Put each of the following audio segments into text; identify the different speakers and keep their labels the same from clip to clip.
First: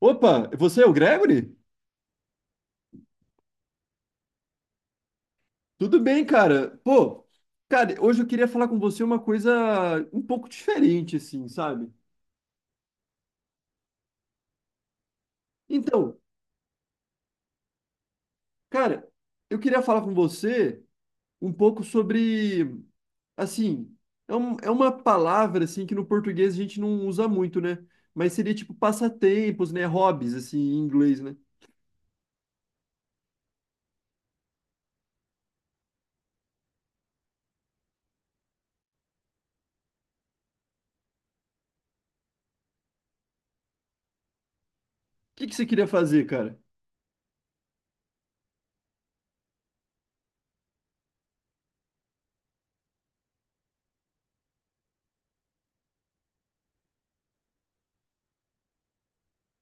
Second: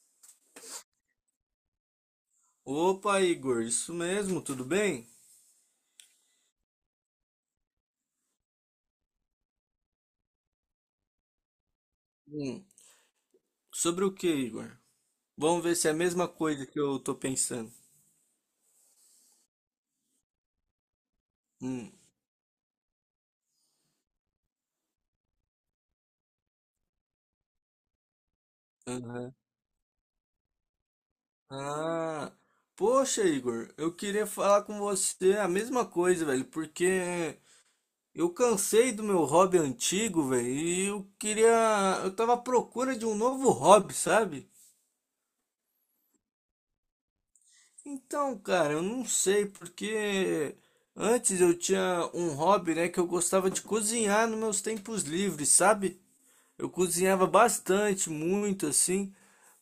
Speaker 1: Opa, você é o Gregory?
Speaker 2: Opa, Igor, isso mesmo, tudo bem?
Speaker 1: Tudo bem, cara? Pô, cara, hoje eu queria falar com você uma coisa um pouco diferente, assim, sabe?
Speaker 2: Hum, sobre o que, Igor? Vamos ver se é a
Speaker 1: Então,
Speaker 2: mesma coisa que eu tô pensando.
Speaker 1: cara, eu queria falar com você um pouco
Speaker 2: Hum,
Speaker 1: sobre, assim, é uma palavra, assim, que no português a gente não usa muito, né? Mas seria tipo
Speaker 2: aham.
Speaker 1: passatempos, né? Hobbies, assim, em inglês, né? O
Speaker 2: Ah, Poxa, Igor, eu queria falar com você a mesma coisa, velho, porque eu cansei do meu hobby antigo, velho, eu tava à procura de um novo hobby, sabe?
Speaker 1: que que você queria fazer, cara?
Speaker 2: Então, cara, eu não sei, porque antes eu tinha um hobby, né, que eu gostava de cozinhar nos meus tempos livres, sabe? Eu cozinhava bastante, muito assim,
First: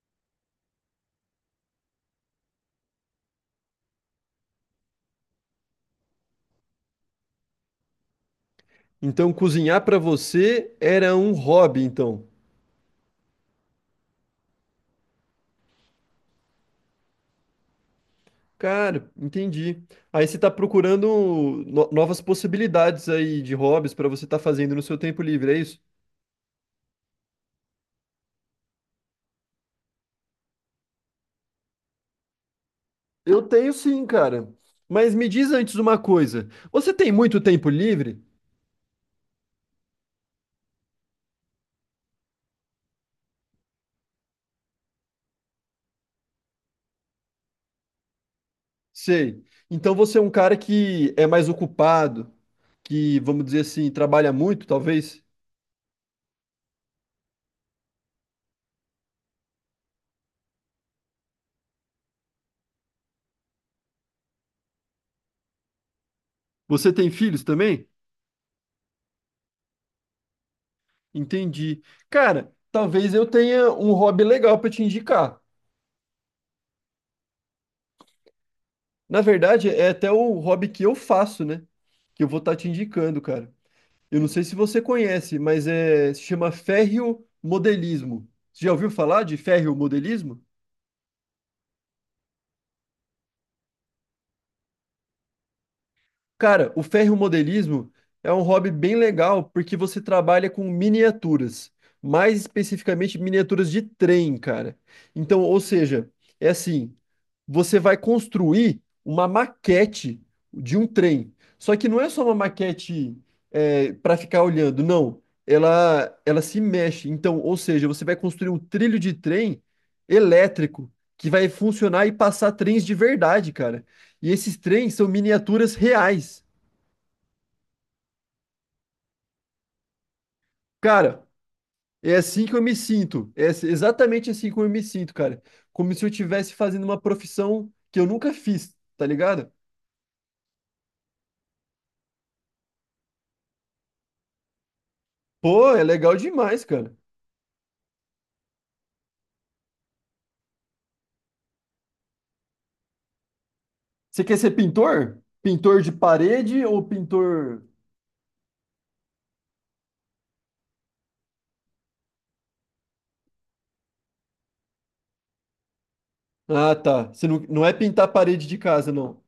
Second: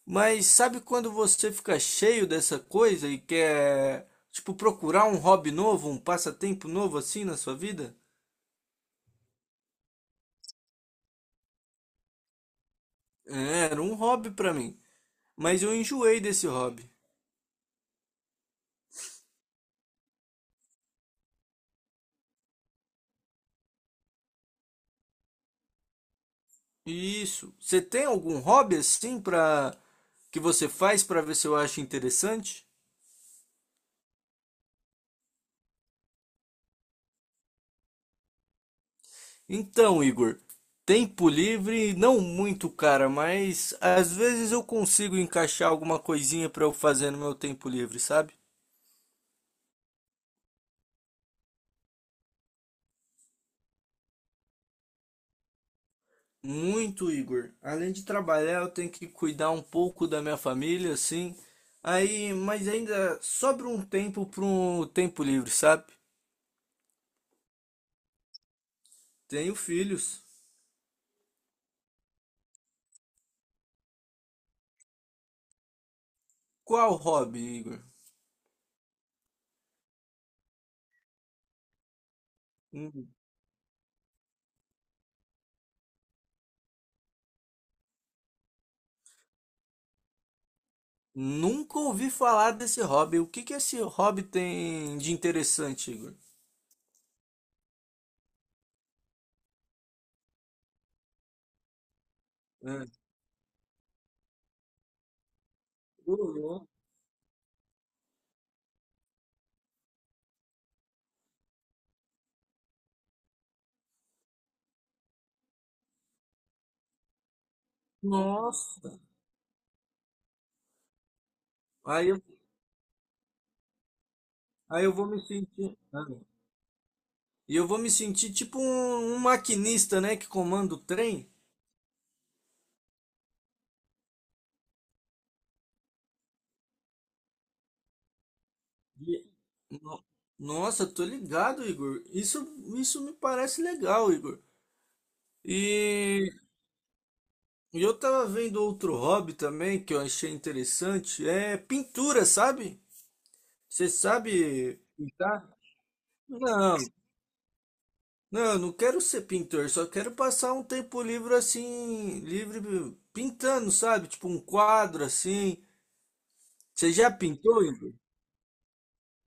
Speaker 2: mas sabe quando você fica cheio dessa coisa e quer, tipo, procurar um hobby novo, um passatempo novo assim na sua vida?
Speaker 1: Então, cozinhar pra você era um hobby, então.
Speaker 2: É, era um hobby pra mim, mas eu enjoei desse hobby.
Speaker 1: Cara, entendi. Aí você tá procurando novas possibilidades aí de hobbies pra você estar fazendo no seu tempo livre, é isso?
Speaker 2: Isso. Você tem algum hobby assim pra que você faz pra ver se eu acho interessante?
Speaker 1: Eu tenho sim, cara. Mas me diz antes uma coisa. Você tem muito tempo livre?
Speaker 2: Então, Igor, tempo livre, não muito, cara, mas às vezes eu consigo encaixar alguma coisinha pra eu fazer no meu tempo livre, sabe?
Speaker 1: Sei. Então você é um cara que é mais ocupado, que, vamos dizer assim, trabalha muito, talvez?
Speaker 2: Muito, Igor. Além de trabalhar, eu tenho que cuidar um pouco da minha família, assim. Aí, mas ainda sobra um tempo para um tempo livre, sabe?
Speaker 1: Você tem filhos também?
Speaker 2: Tenho filhos.
Speaker 1: Entendi. Cara, talvez eu tenha um hobby legal pra te indicar.
Speaker 2: Qual hobby, Igor?
Speaker 1: Na verdade, é até o hobby que eu faço, né? Que eu vou estar te
Speaker 2: Hum,
Speaker 1: indicando, cara. Eu não sei se você conhece, mas se chama ferriomodelismo. Você já ouviu falar de ferriomodelismo?
Speaker 2: Nunca ouvi falar desse hobby. O que que esse hobby tem de interessante, Igor?
Speaker 1: Cara, o ferromodelismo é um hobby bem legal porque você trabalha com miniaturas, mais
Speaker 2: É.
Speaker 1: especificamente miniaturas de trem, cara. Então, ou seja,
Speaker 2: Ô,
Speaker 1: é
Speaker 2: louco.
Speaker 1: assim, você vai construir uma maquete de um trem. Só que não é só uma maquete para ficar olhando, não. Ela se mexe. Então, ou seja, você vai construir um
Speaker 2: Nossa.
Speaker 1: trilho de trem elétrico que vai funcionar
Speaker 2: Aí
Speaker 1: e
Speaker 2: eu,
Speaker 1: passar trens de verdade, cara. E esses
Speaker 2: aí eu
Speaker 1: trens
Speaker 2: vou
Speaker 1: são
Speaker 2: me
Speaker 1: miniaturas
Speaker 2: sentir. Ah, não.
Speaker 1: reais.
Speaker 2: E eu vou me sentir tipo um maquinista, né, que comanda o
Speaker 1: Cara,
Speaker 2: trem.
Speaker 1: é assim que eu me sinto. Exatamente assim como eu me sinto, cara. Como se eu estivesse fazendo uma profissão que eu nunca fiz, tá
Speaker 2: E-
Speaker 1: ligado?
Speaker 2: no- Nossa, tô ligado, Igor. Isso, isso me parece legal, Igor.
Speaker 1: Pô, é legal
Speaker 2: E
Speaker 1: demais, cara.
Speaker 2: e eu tava vendo outro hobby também que eu achei interessante, é pintura, sabe? Você
Speaker 1: Você quer ser
Speaker 2: sabe
Speaker 1: pintor?
Speaker 2: pintar?
Speaker 1: Pintor de parede
Speaker 2: Não,
Speaker 1: ou pintor.
Speaker 2: não, eu não quero ser pintor, só quero passar um tempo livre assim, livre pintando, sabe? Tipo um quadro assim.
Speaker 1: Ah,
Speaker 2: Você
Speaker 1: tá.
Speaker 2: já
Speaker 1: Você não
Speaker 2: pintou,
Speaker 1: é
Speaker 2: Igor?
Speaker 1: pintar parede de casa, não.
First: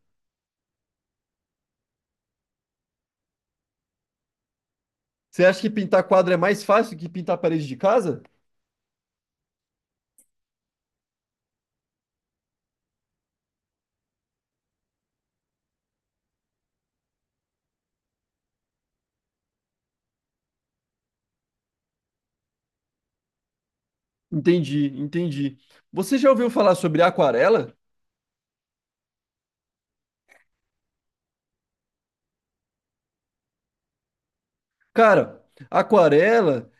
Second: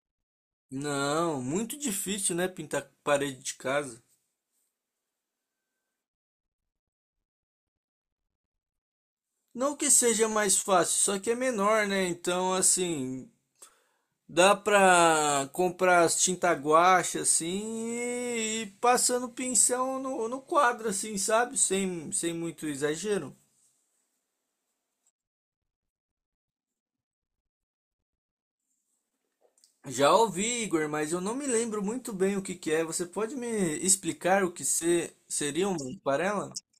Speaker 2: Não, muito difícil, né, pintar parede de casa.
Speaker 1: Você acha que pintar quadro é mais fácil que pintar parede de casa?
Speaker 2: Não que seja mais fácil, só que é menor, né? Então, assim, dá pra comprar as tinta guache, assim, e passando pincel no quadro, assim, sabe? Sem muito exagero.
Speaker 1: Entendi, entendi. Você já ouviu falar sobre aquarela?
Speaker 2: Já ouvi, Igor, mas eu não me lembro muito bem o que que é. Você pode me explicar o que se,
Speaker 1: Cara,
Speaker 2: seria uma aquarela?
Speaker 1: aquarela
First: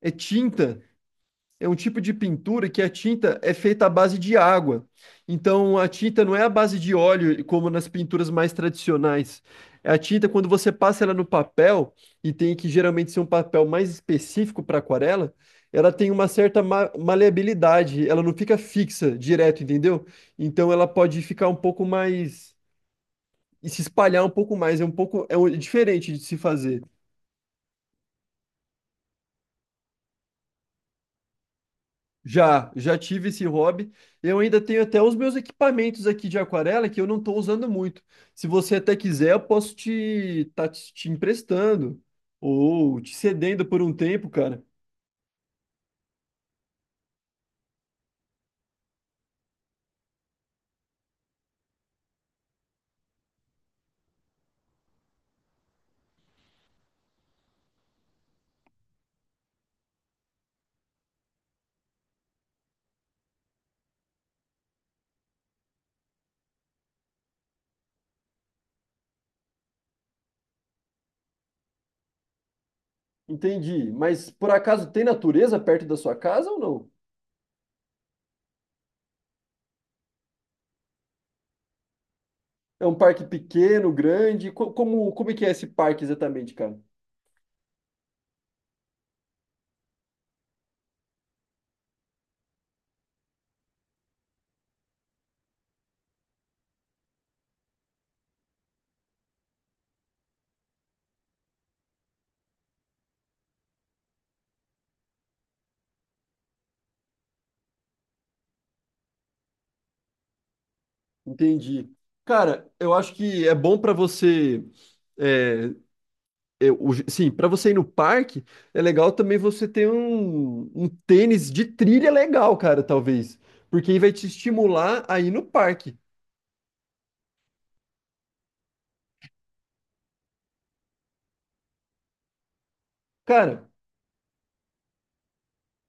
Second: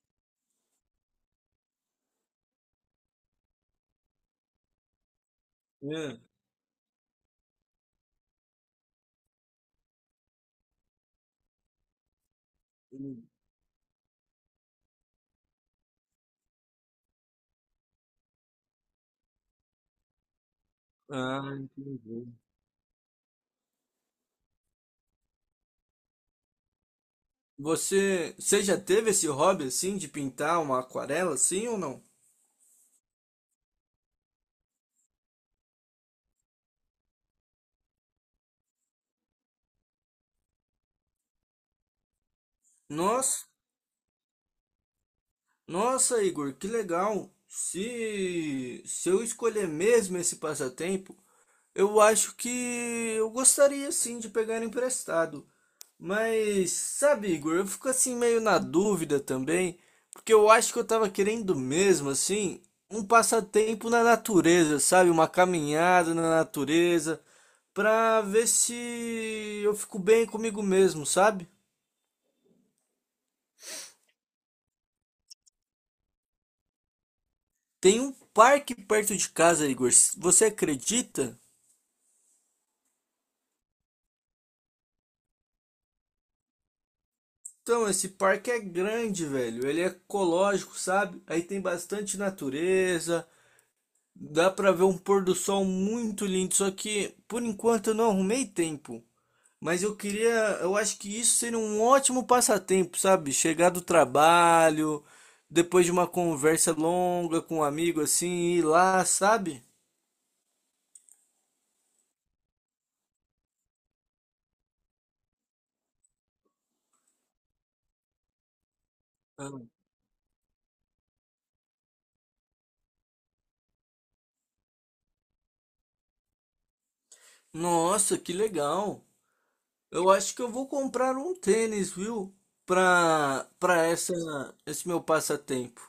Speaker 1: é tinta é um tipo de pintura que a tinta é feita à base de água. Então a
Speaker 2: É.
Speaker 1: tinta não é à base de óleo, como nas pinturas mais tradicionais. A tinta, quando você passa ela no papel, e tem que geralmente ser um papel mais específico para aquarela, ela tem uma certa maleabilidade, ela não fica fixa direto, entendeu? Então ela pode ficar
Speaker 2: Ah,
Speaker 1: um pouco
Speaker 2: entendi.
Speaker 1: mais, e se espalhar um pouco mais, é um pouco, é diferente de se fazer.
Speaker 2: Você já teve esse hobby, assim, de pintar uma aquarela, assim ou não?
Speaker 1: Já, já tive esse hobby. Eu ainda tenho até os meus equipamentos aqui de aquarela que eu não estou usando muito. Se você até quiser, eu posso te emprestando ou te
Speaker 2: Nossa.
Speaker 1: cedendo por um tempo, cara.
Speaker 2: Nossa, Igor, que legal! Se eu escolher mesmo esse passatempo, eu acho que eu gostaria sim de pegar emprestado. Mas, sabe, Igor, eu fico assim meio na dúvida também, porque eu acho que eu tava querendo mesmo, assim, um passatempo na natureza, sabe? Uma caminhada na natureza, pra ver se eu fico bem comigo mesmo, sabe?
Speaker 1: Entendi. Mas por acaso tem natureza perto da sua casa ou não?
Speaker 2: Tem um parque perto de casa, Igor. Você acredita?
Speaker 1: É um parque pequeno, grande? Como, como é que é esse parque exatamente, cara?
Speaker 2: Então, esse parque é grande, velho. Ele é ecológico, sabe? Aí tem bastante natureza. Dá pra ver um pôr do sol muito lindo. Só que, por enquanto, eu não arrumei tempo. Mas eu queria. Eu acho que isso seria um ótimo passatempo, sabe? Chegar do trabalho, depois de uma conversa longa com um amigo assim, ir lá, sabe?
Speaker 1: Entendi. Cara, eu acho que é bom para você é, sim, para você ir no parque, é legal também
Speaker 2: Ah,
Speaker 1: você ter um tênis de trilha legal, cara, talvez. Porque aí vai te estimular a ir no parque.
Speaker 2: Nossa, que legal! Eu acho que eu vou comprar um tênis, viu? Pra,
Speaker 1: Cara,
Speaker 2: pra essa, esse meu passatempo.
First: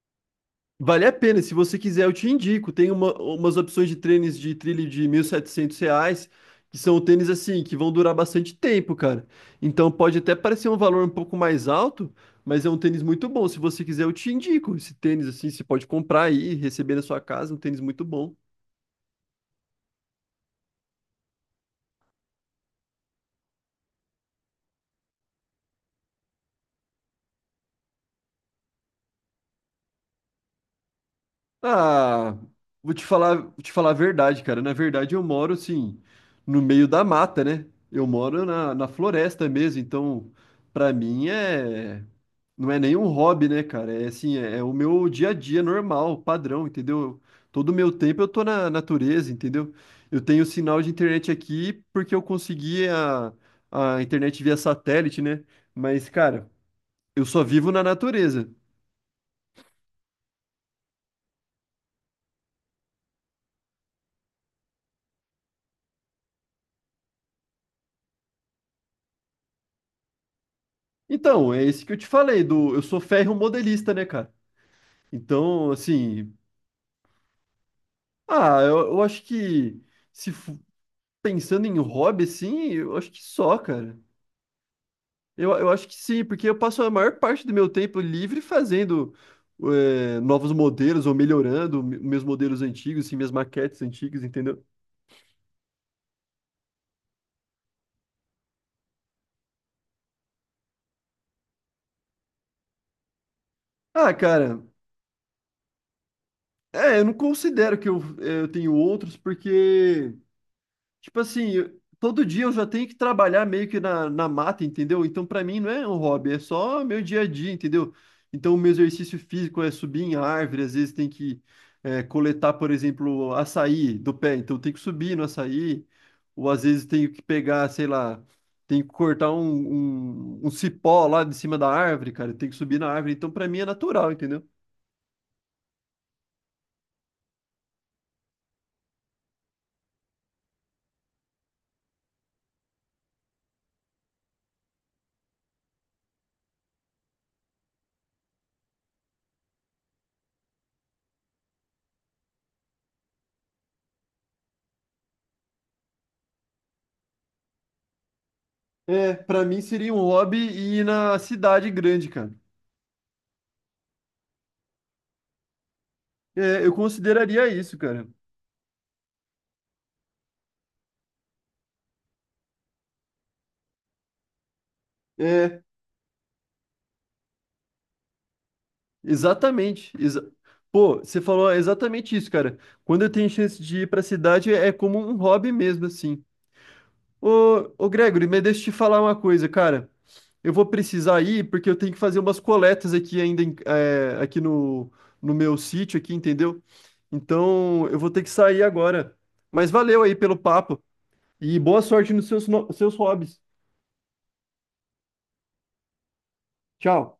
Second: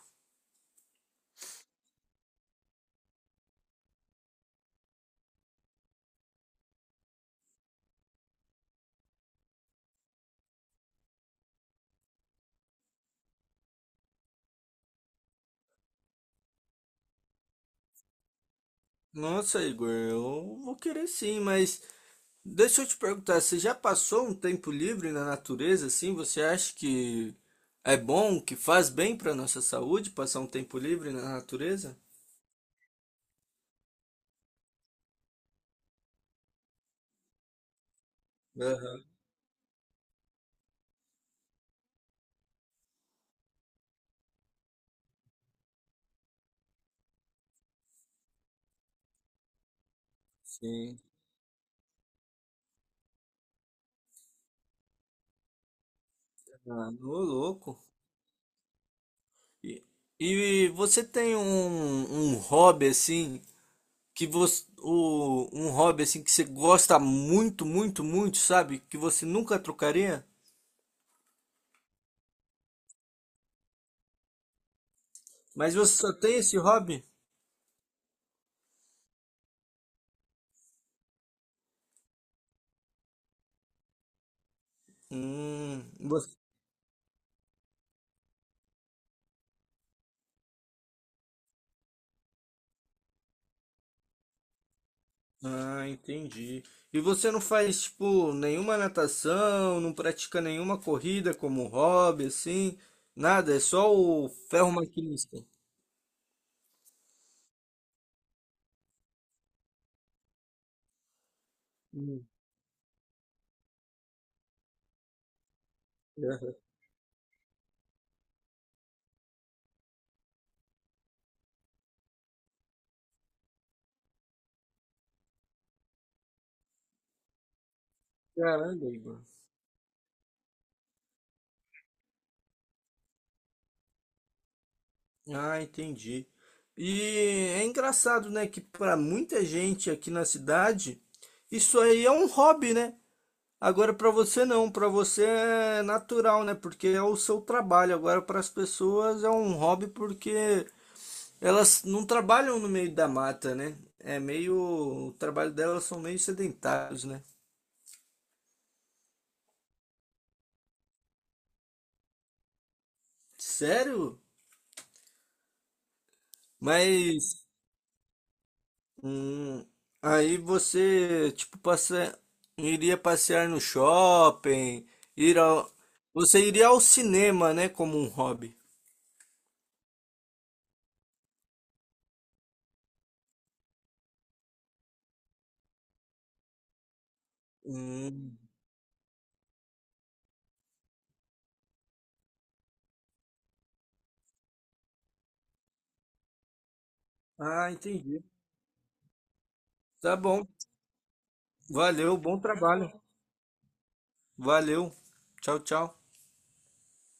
Speaker 1: vale a pena. Se você quiser, eu te indico. Tem umas opções de tênis de trilha de R$ 1.700, que são tênis assim, que vão durar bastante tempo, cara. Então pode até parecer um valor um pouco mais alto, mas é um tênis muito bom. Se você quiser, eu te indico. Esse tênis assim, você pode comprar aí, receber na sua casa, um tênis muito bom.
Speaker 2: Nossa, Igor, eu vou querer sim, mas deixa eu te perguntar, você já passou um tempo livre na natureza, assim? Você acha que é bom, que faz bem para nossa saúde passar um tempo livre na natureza?
Speaker 1: Ah, vou te falar a verdade, cara. Na verdade, eu moro assim, no meio da mata, né? Eu moro na, na
Speaker 2: Aham,
Speaker 1: floresta mesmo, então pra mim é não é nenhum hobby, né, cara? É assim, é, é o meu dia a dia normal, padrão, entendeu? Todo o meu tempo eu tô na natureza, entendeu? Eu tenho sinal de
Speaker 2: sim.
Speaker 1: internet aqui porque eu consegui a internet via satélite, né? Mas, cara,
Speaker 2: Ah, ô
Speaker 1: eu só vivo
Speaker 2: louco.
Speaker 1: na natureza.
Speaker 2: E, e você tem um hobby assim um hobby assim que você gosta muito, muito, muito, sabe? Que você nunca trocaria?
Speaker 1: Então, é esse que eu te falei, do eu sou ferro modelista, né, cara? Então,
Speaker 2: Mas você só
Speaker 1: assim,
Speaker 2: tem esse hobby?
Speaker 1: ah, eu acho que se fu- pensando em hobby, assim, eu acho que só, cara. Eu
Speaker 2: Hum,
Speaker 1: acho que sim, porque eu passo a maior parte do meu tempo livre fazendo é, novos modelos ou melhorando meus modelos antigos, assim, minhas maquetes antigas, entendeu?
Speaker 2: Ah, entendi. E você não faz, tipo, nenhuma natação, não pratica nenhuma corrida como hobby, assim? Nada, é só
Speaker 1: Ah,
Speaker 2: o
Speaker 1: cara,
Speaker 2: ferro maquinista.
Speaker 1: é, eu não considero que eu tenho outros, porque tipo assim, todo
Speaker 2: Hum,
Speaker 1: dia eu já tenho que trabalhar meio que na, na mata, entendeu? Então, pra mim, não é um hobby, é
Speaker 2: aham.
Speaker 1: só meu dia a dia, entendeu? Então, o meu exercício físico é subir em árvore, às vezes tem que é, coletar, por exemplo, açaí do pé, então tem que subir no açaí, ou às vezes tenho que pegar, sei lá, tenho que
Speaker 2: Caramba, Igor.
Speaker 1: cortar um cipó lá de cima da árvore, cara, tem que subir na árvore, então pra mim é natural, entendeu?
Speaker 2: Ah, entendi. E é engraçado, né, que para muita gente aqui na cidade, isso aí é um hobby, né? Agora para você não, para você é natural, né? Porque é o seu trabalho. Agora para as pessoas é um hobby porque elas não trabalham no meio da mata, né? É meio. O trabalho delas são meio sedentários, né?
Speaker 1: É, pra mim seria um hobby ir na cidade grande, cara.
Speaker 2: Sério?
Speaker 1: É, eu
Speaker 2: Mas.
Speaker 1: consideraria isso, cara.
Speaker 2: Hum, aí você, tipo, passa iria passear no shopping, ir
Speaker 1: É,
Speaker 2: ao. Você iria ao cinema, né? Como um hobby.
Speaker 1: exatamente. Pô, você falou exatamente isso, cara. Quando eu tenho chance de ir pra cidade, é como um hobby mesmo, assim. Ô Gregory,
Speaker 2: Hum,
Speaker 1: mas deixa eu te falar uma coisa, cara. Eu vou precisar ir porque eu tenho que fazer umas coletas aqui ainda, aqui no, no meu sítio aqui, entendeu?
Speaker 2: Ah,
Speaker 1: Então, eu vou ter
Speaker 2: entendi.
Speaker 1: que sair agora. Mas valeu aí
Speaker 2: Tá
Speaker 1: pelo
Speaker 2: bom.
Speaker 1: papo e boa sorte
Speaker 2: Valeu,
Speaker 1: nos
Speaker 2: bom
Speaker 1: seus,
Speaker 2: trabalho.
Speaker 1: seus hobbies.
Speaker 2: Valeu. Tchau, tchau.
Speaker 1: Tchau.